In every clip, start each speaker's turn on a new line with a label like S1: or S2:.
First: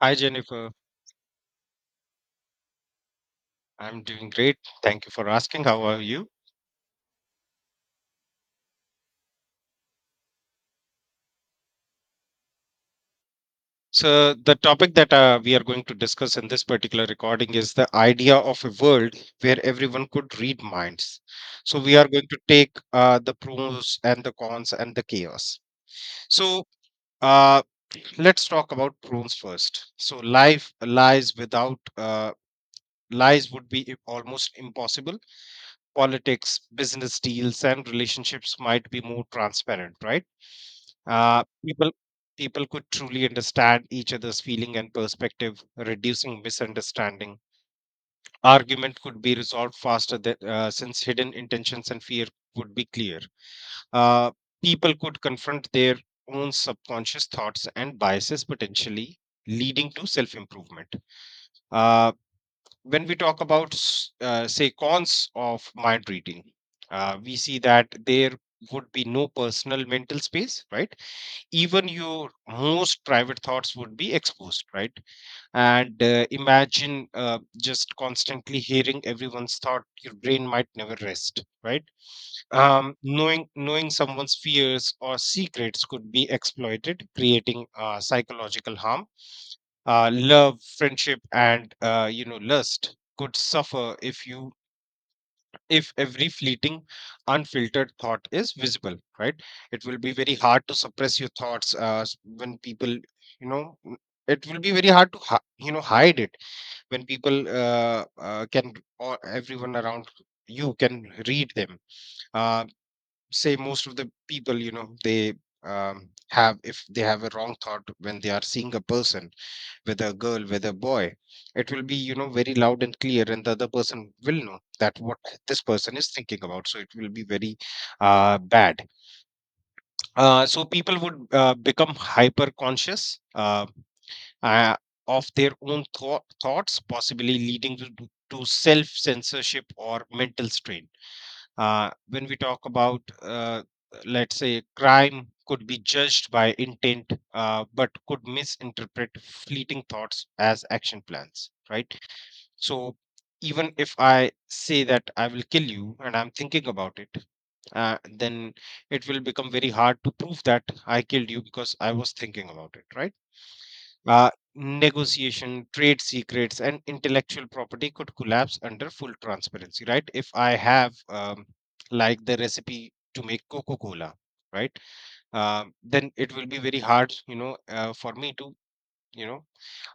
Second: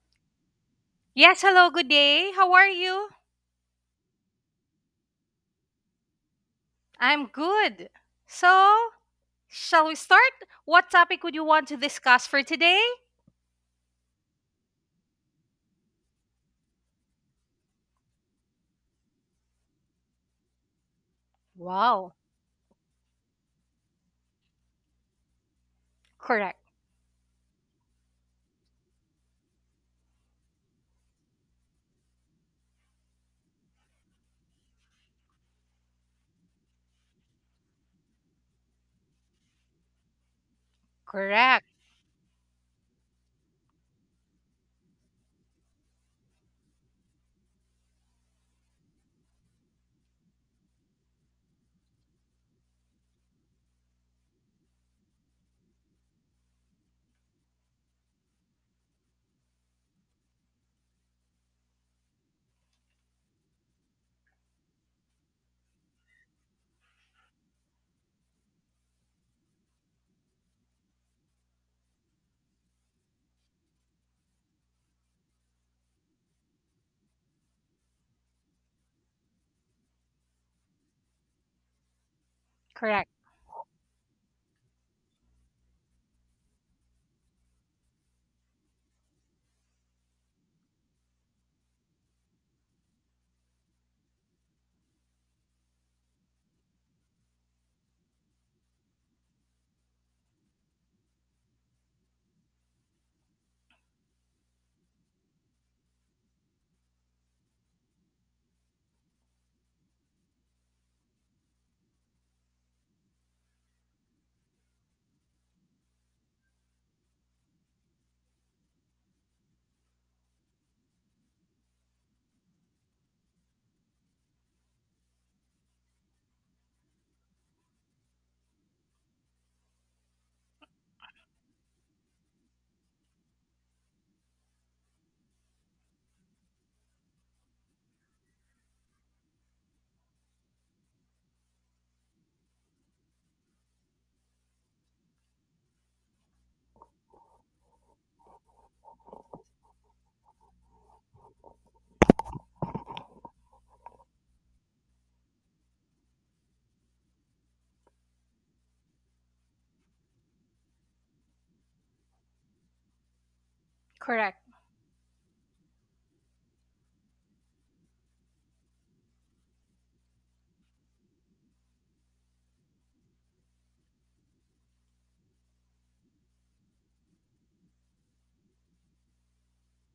S1: Hi, Jennifer.
S2: Yes, hello, good day. How are you?
S1: I'm doing great. Thank you for asking. How are you?
S2: I'm good. So, shall we start? What topic would you want to discuss for today?
S1: So, the topic that we are going to discuss in this particular recording is the idea of a world where everyone could read minds. So, we are
S2: Wow.
S1: going to take the pros and the cons and the chaos.
S2: Correct.
S1: So, uh, let's talk about pros first. So, life lies without lies would be almost impossible. Politics, business deals, and relationships might be more transparent, right? Uh,
S2: Correct.
S1: people people could truly understand each other's feeling and perspective, reducing misunderstanding. Argument could be resolved faster than, since hidden intentions and fear would be clear. Uh, People could confront their own subconscious thoughts and biases, potentially leading to self improvement. Uh, when we talk about, say, cons of mind reading, we see that there would be no personal mental space, right? Even your most private thoughts would be exposed, right? And imagine just constantly hearing everyone's thought, your brain might never rest, right? um,
S2: Correct.
S1: knowing knowing someone's fears or secrets could be exploited, creating psychological harm. Love, friendship and lust could suffer if you, if every fleeting unfiltered thought is visible, right? It will be very hard to suppress your thoughts when people. It will be very hard to hide it when people can, or everyone around you, can read them. uh, Say most of the people, they, have, if they have a wrong thought when they are seeing a person, whether a girl, whether a boy, it will be, very loud and clear, and the other person will know that what this person is thinking about. So it will be very bad. So people would become hyper conscious, uh, of their own thoughts, possibly leading to self censorship or mental strain. When we talk about, let's say crime could be judged by intent, but could misinterpret fleeting thoughts as action plans, right? So even if I say that I will kill you and I'm thinking about it, then it will become very hard to prove that I killed you because I was thinking about it, right? uh,
S2: Correct.
S1: Negotiation, trade secrets, and intellectual property could collapse under full transparency, right? If I have, like, the recipe to make Coca Cola, right? Then it will be very hard, for me to, you know,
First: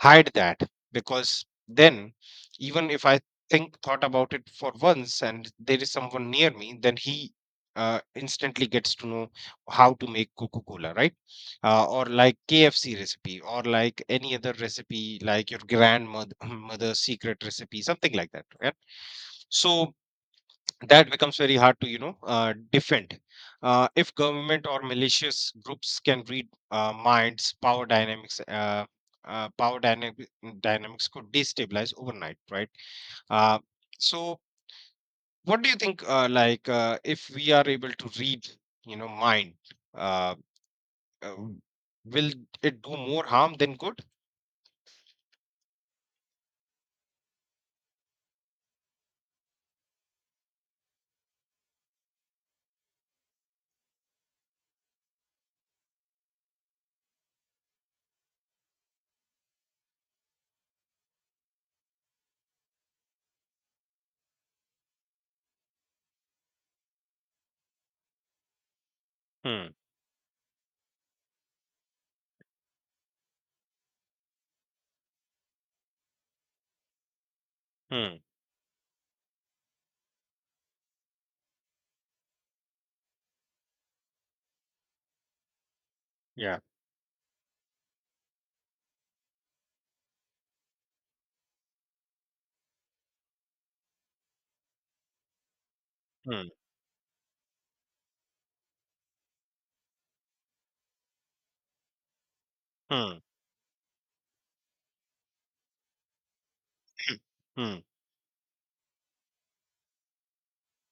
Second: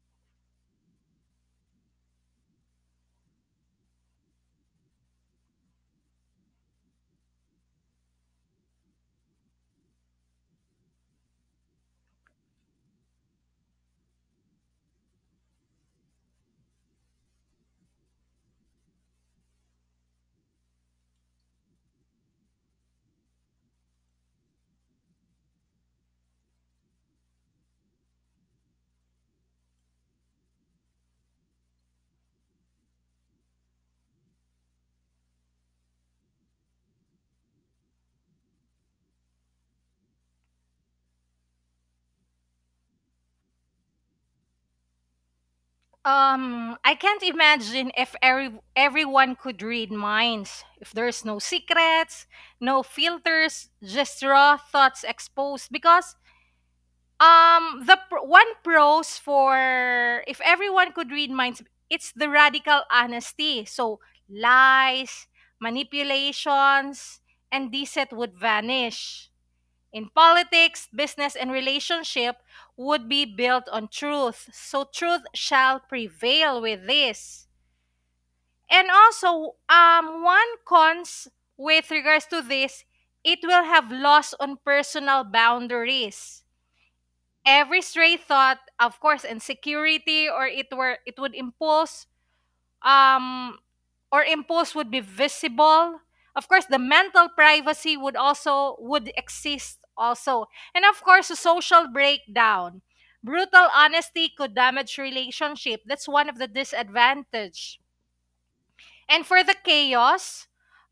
S1: hide that, because then even if I think thought about it for once and there is someone near me, then he instantly gets to know how to make Coca Cola, right? Or like KFC recipe, or like any other recipe like your grandmother mother's secret recipe, something like that, right? So that becomes very hard to defend. If government or malicious groups can read minds, power dynamics could destabilize overnight, right? uh, so what do you think, if we are able to read, mind, uh, uh, will it do more harm than good?
S2: I can't imagine if everyone could read minds. If there's no secrets, no filters, just raw thoughts exposed because one pros for if everyone could read minds, it's the radical honesty. So lies, manipulations, and deceit would vanish.
S1: Hmm.
S2: In politics, business, and relationship would be built on truth. So truth shall prevail with this.
S1: Hmm.
S2: And also, one cons with regards to this, it will have loss on personal boundaries.
S1: Yeah.
S2: Every stray thought, of course, insecurity or it would impose, um or impose, would be visible. Of
S1: Hmm.
S2: course the mental privacy would also would exist also, and of course the social breakdown.
S1: Hmm.
S2: Brutal honesty could damage relationship. That's one of the disadvantage.
S1: Hmm.
S2: And for the chaos,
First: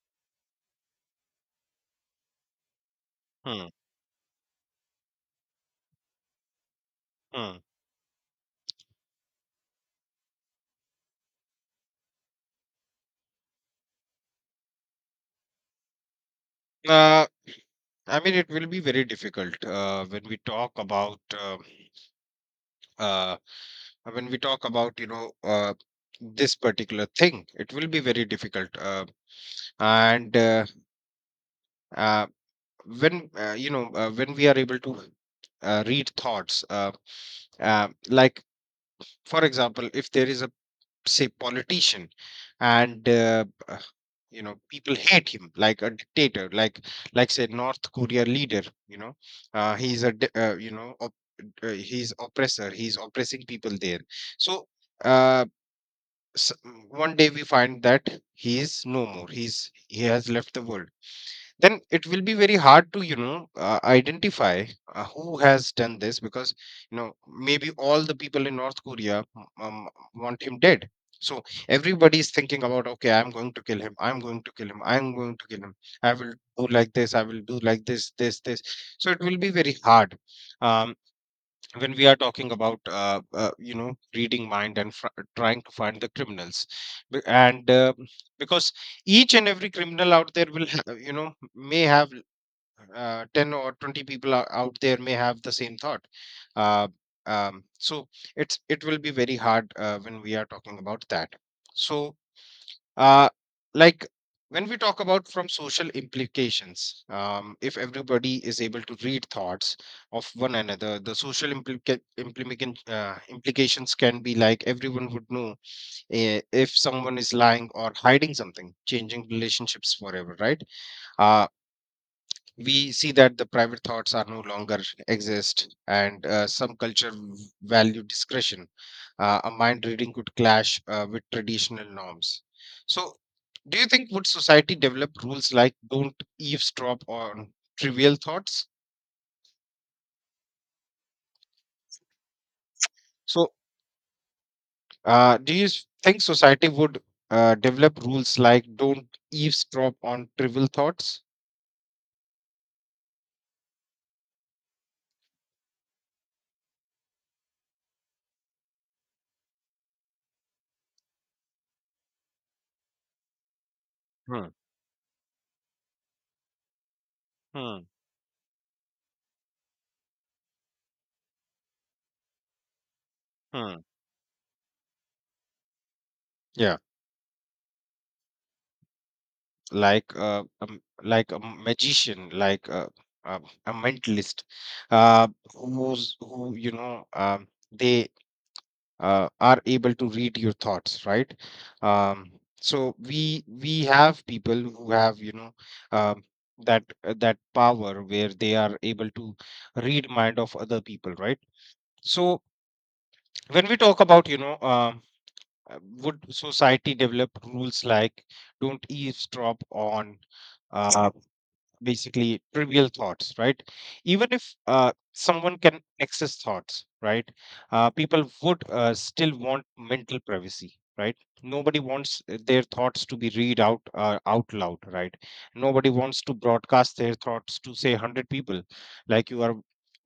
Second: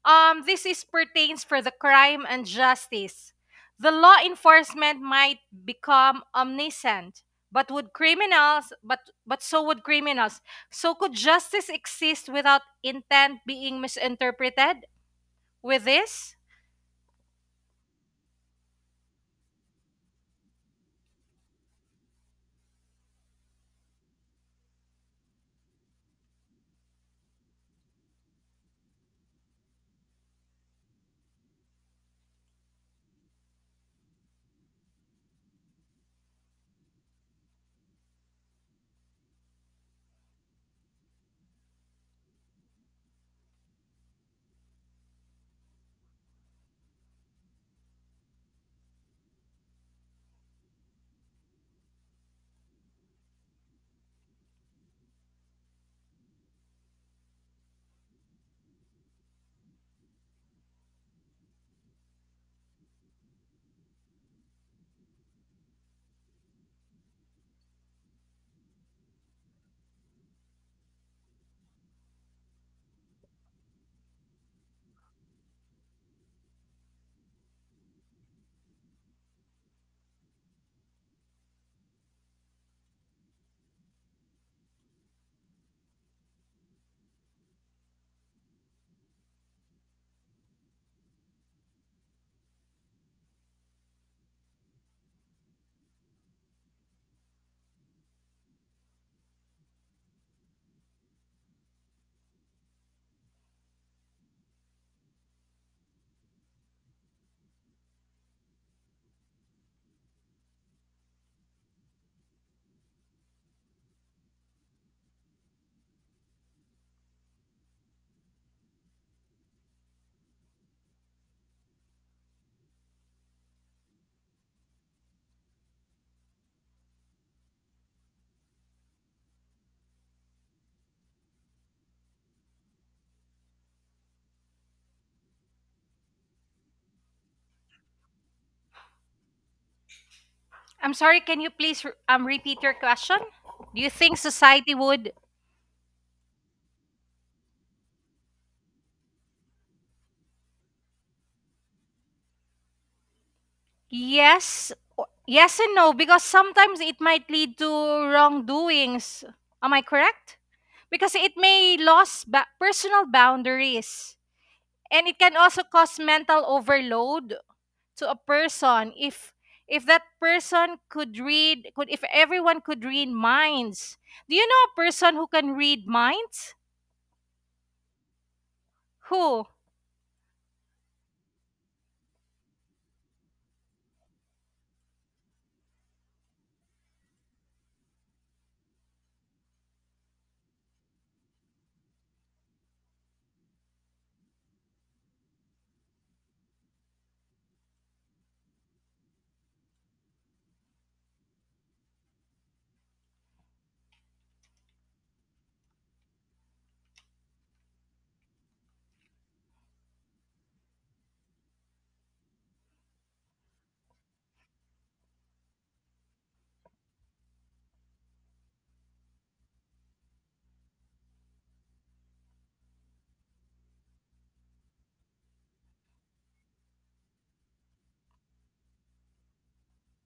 S2: this is pertains for the crime and justice.
S1: Hmm. Hmm.
S2: The law enforcement might become omniscient,
S1: Hmm.
S2: but would criminals, but but so would criminals. So could justice exist without intent being misinterpreted? With this,
S1: Uh, I mean, it will be very difficult when we talk about, uh, when we talk about, this particular thing. It will be very difficult, and uh, when, when we are able to read thoughts, like for example, if there is say politician, and you know, people hate him like a dictator, like say North Korea leader, you know, he's a di- you know op- he's oppressor, he's oppressing people there. So, uh, s- one day we find that he is no more, he's, he has left the world. Then it will be very hard to identify who has done this, because you know, maybe all the people in North Korea um, want him dead. So everybody is thinking about, okay, I'm going to kill him, I'm going to kill him, I'm going to kill him, I will do like this, I will do like this, this, this. So it will be very hard um, when we are talking about you know, reading mind and trying to find the criminals. And because each and every criminal out there will you know, may have 10 or 20 people out there may have the same thought. uh, so it will be very hard when we are talking about that. So uh, like when we talk about from social implications, if everybody is able to read thoughts of one another, the social implication, implications can be like, everyone would know if someone is lying or hiding something, changing relationships forever, right? uh, we see that the private thoughts are no longer exist, and some culture value discretion. A mind reading could clash with traditional norms. So do you think would society develop rules like don't eavesdrop on trivial thoughts?
S2: I'm sorry. Can you please repeat your question?
S1: So
S2: Do you think society would?
S1: do you think society would develop rules like don't eavesdrop on trivial thoughts?
S2: Yes, yes and no, because sometimes it might lead to wrongdoings. Am I correct? Because it may lose personal boundaries,
S1: Hmm.
S2: and it can also cause mental overload
S1: Hmm.
S2: to a person if that person could read could if everyone could read
S1: Hmm.
S2: minds. Do you know a person who can read minds?
S1: Yeah,
S2: Who?
S1: like a magician, like uh, a mentalist, uh, who's who, they are able to read your thoughts, right? um, so we have people who have, um, that that power, where they are able to read mind of other people, right? So when we talk about, would society develop rules like don't eavesdrop on, uh, basically, trivial thoughts, right? Even if someone can access thoughts, right, people would still want mental privacy, right? Nobody wants their thoughts to be read out out loud, right? Nobody wants to broadcast their thoughts to say 100 people. Like you are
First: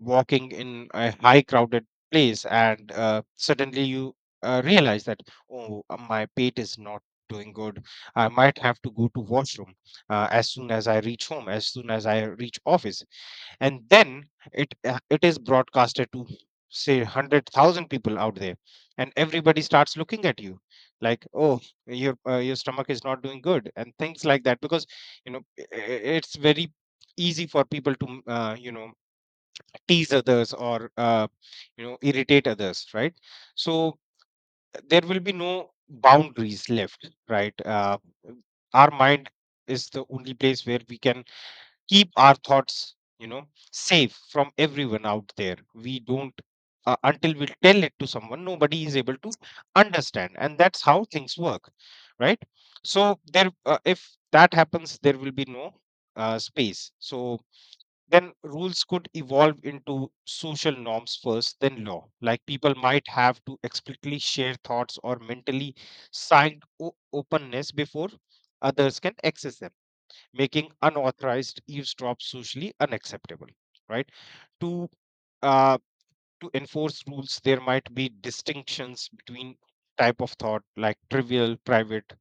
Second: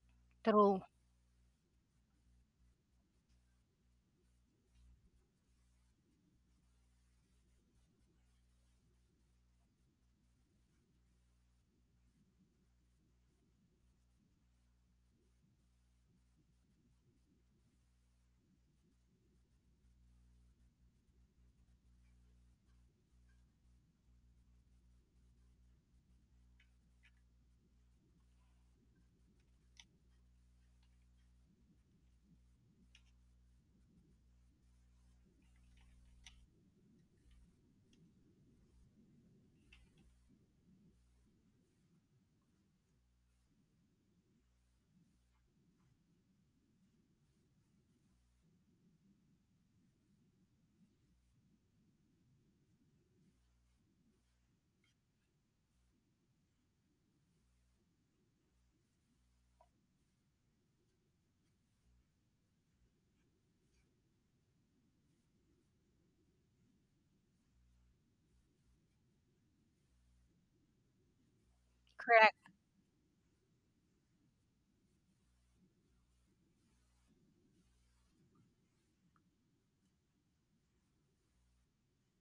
S1: walking
S2: True.
S1: in a high crowded place, and suddenly you realize that, oh, my pate is not doing good, I might have to go to washroom as soon as I reach home, as soon as I reach office, and then it it is broadcasted to say 100,000 people out there, and everybody starts looking at you like, oh, your stomach is not doing good, and things like that. Because you know, it's very easy for people to tease others or irritate others, right? So there will be no boundaries left, right? Our mind is the only place where we can keep our thoughts, safe from everyone out there. We don't, until we tell it to someone, nobody is able to understand, and that's how things work, right? So there, if that happens there will be no space. So then rules could evolve into social norms first, then law. Like people might have to explicitly share thoughts or mentally signed openness before others can access them, making unauthorized eavesdrop
S2: Correct.
S1: socially unacceptable, right? To, uh, to enforce rules there might be distinctions between type of thought, like trivial private,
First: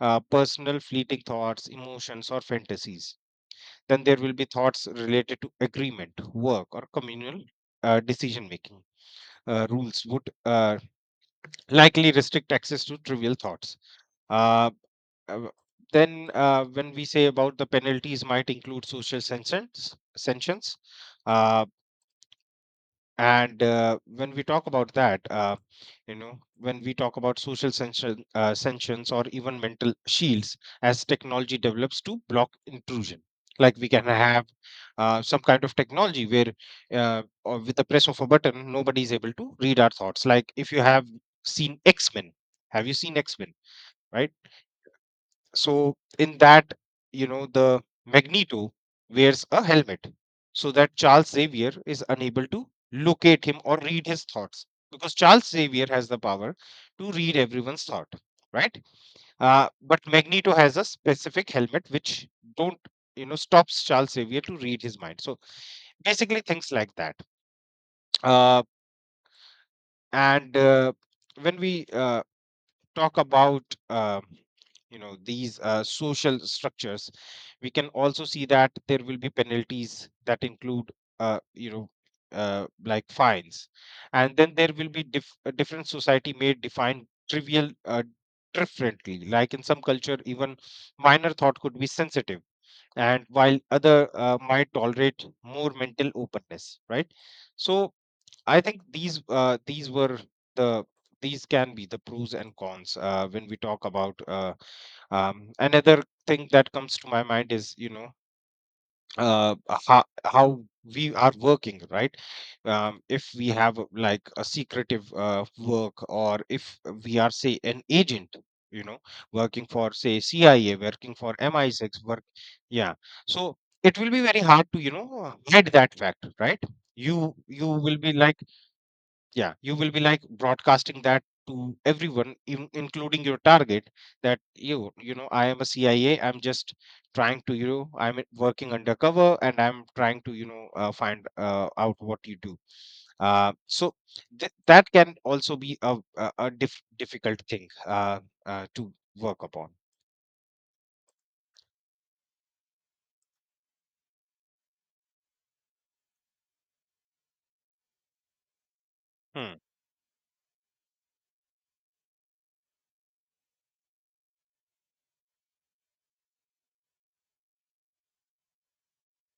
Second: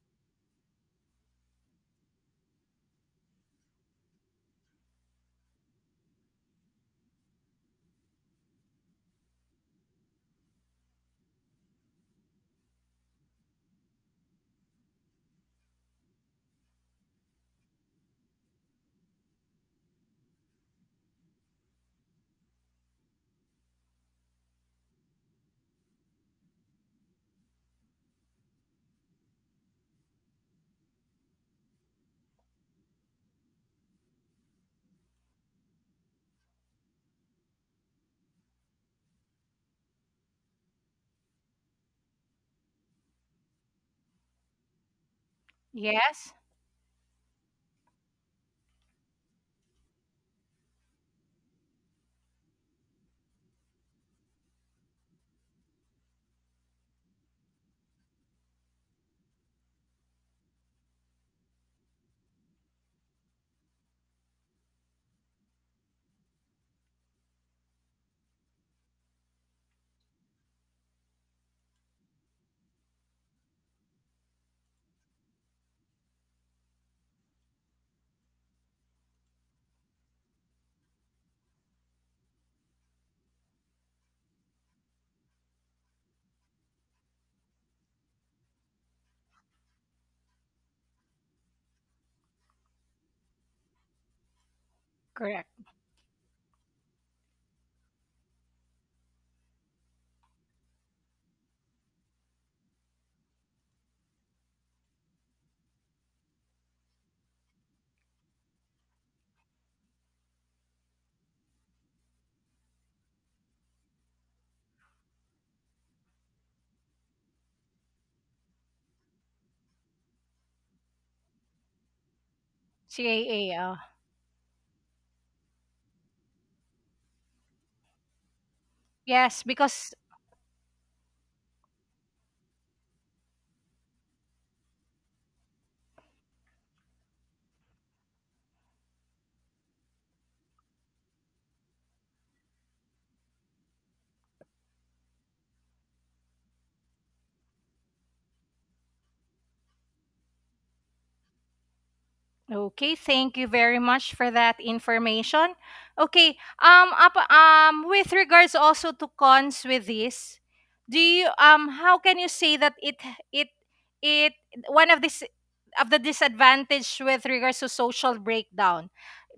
S1: personal fleeting thoughts, emotions or fantasies. Then there will be thoughts related to agreement, work or communal decision making. Rules would likely restrict access to trivial thoughts. Uh, uh, then When we say about, the penalties might include social sanctions. uh, and when we talk about that, when we talk about social sanctions, or even mental shields as technology develops to block intrusion. Like we can have some kind of technology where, or with the press of a button nobody is able to read our thoughts. Like if you have seen X-Men, have you seen X-Men? Right? So
S2: Yes.
S1: in that, you know, the Magneto wears a helmet so that Charles Xavier is unable to locate him or read his thoughts, because Charles Xavier has the power to read everyone's thought, right? But Magneto has a specific helmet which don't, you know, stops Charles Xavier to read his mind. So basically things like that. Uh, and When we talk about uh, you know, these social structures, we can also see that there will be penalties that include, uh, you know like fines. And then there will be a different society may define trivial differently. Like in some culture, even minor thought could be sensitive, and while other might tolerate
S2: Correct.
S1: more mental openness, right? So I think these, these were the, these can be the pros and cons when we talk about. Another thing that comes to my mind is, you know, uh, how we are working, right? If we have, like, a secretive work, or if we are say an agent, you know, working for say CIA, working for MI6 work. Yeah. So
S2: CAA.
S1: it will be very hard to, you know, hide that fact, right? You will be like,
S2: Yes,
S1: yeah, you will
S2: because
S1: be like broadcasting that to everyone, in, including your target, that you know, I am a CIA, I'm just trying to, you know, I'm working undercover, and I'm trying to, you know, find out what you do. So that can also be a difficult thing to work upon.
S2: Okay, thank you very much for that information. Okay, with regards also to
S1: Hmm.
S2: cons with this, do you how can you say that it it one of this of the disadvantage with regards to social breakdown?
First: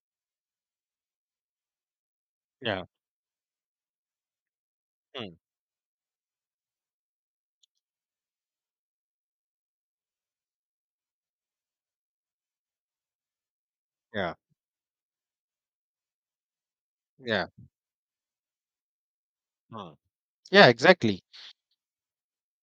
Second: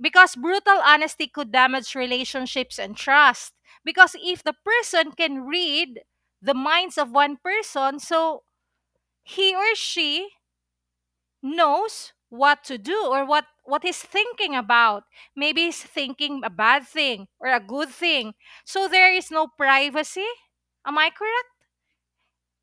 S2: Because brutal honesty could damage relationships
S1: Yeah.
S2: and trust. Because if the person
S1: Hmm.
S2: can read the minds of one person, so he or she knows what to do or what he's
S1: Yeah.
S2: thinking about. Maybe he's thinking a bad thing
S1: Yeah.
S2: or a good thing, so there is no
S1: Hmm.
S2: privacy.
S1: Yeah,
S2: Am I
S1: exactly.
S2: correct?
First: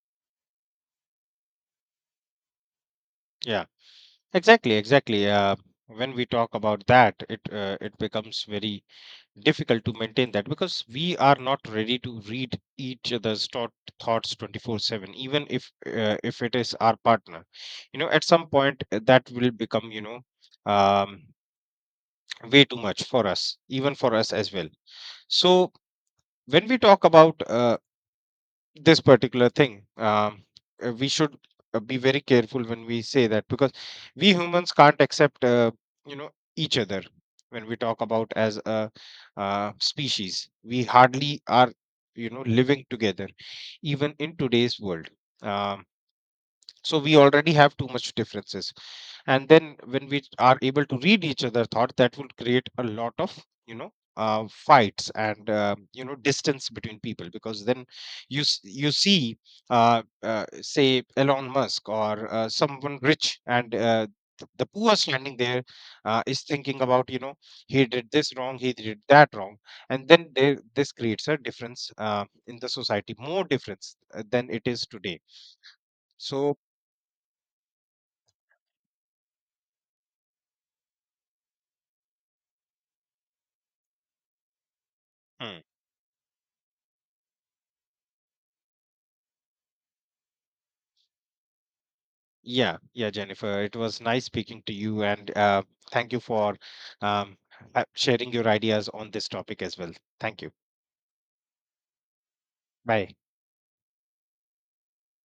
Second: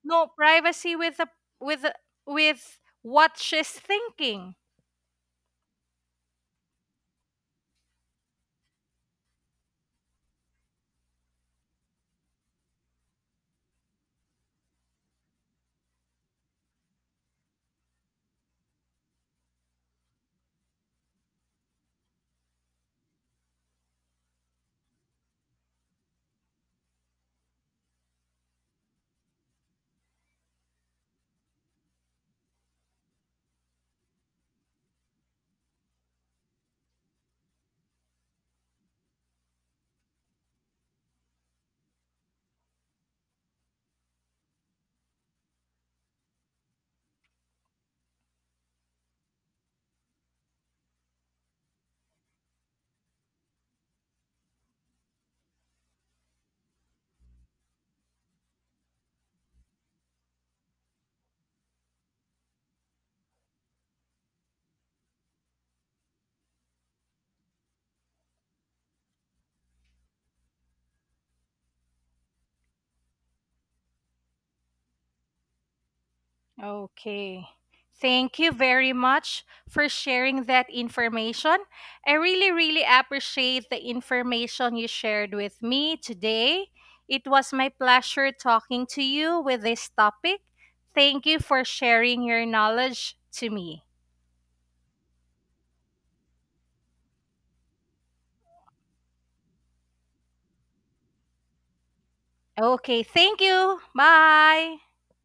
S2: No privacy with the with the- with what
S1: Yeah,
S2: she's thinking.
S1: exactly, exactly. When we talk about that, it it becomes very difficult to maintain that, because we are not ready to read each other's thoughts 24/7, even if it is our partner, you know, at some point that will become, you know, um, way too much for us, even for us as well. So when we talk about this particular thing, we should be very careful when we say that, because we humans can't accept, you know, each other, when we talk about as a species. We hardly are, you know, living together, even in today's world. Um, so we already have too much differences, and then when we are able to read each other thought, that would create a lot of, you know, fights, and distance between people. Because then you you see say Elon Musk or someone rich, and the poor standing there is thinking about, you know, he did this wrong, he did that wrong. And then there, this creates a difference in the society, more difference than it is today. So,
S2: Okay. Thank you very much for sharing that information. I really, really appreciate the information you shared
S1: hmm.
S2: with me today. It was my pleasure talking to you with this topic. Thank you for sharing your
S1: Yeah, yeah,
S2: knowledge to
S1: Jennifer. It
S2: me.
S1: was nice speaking to you, and thank you for um, sharing your ideas on this topic as well. Thank you.
S2: Okay,
S1: Bye.
S2: thank you. Bye.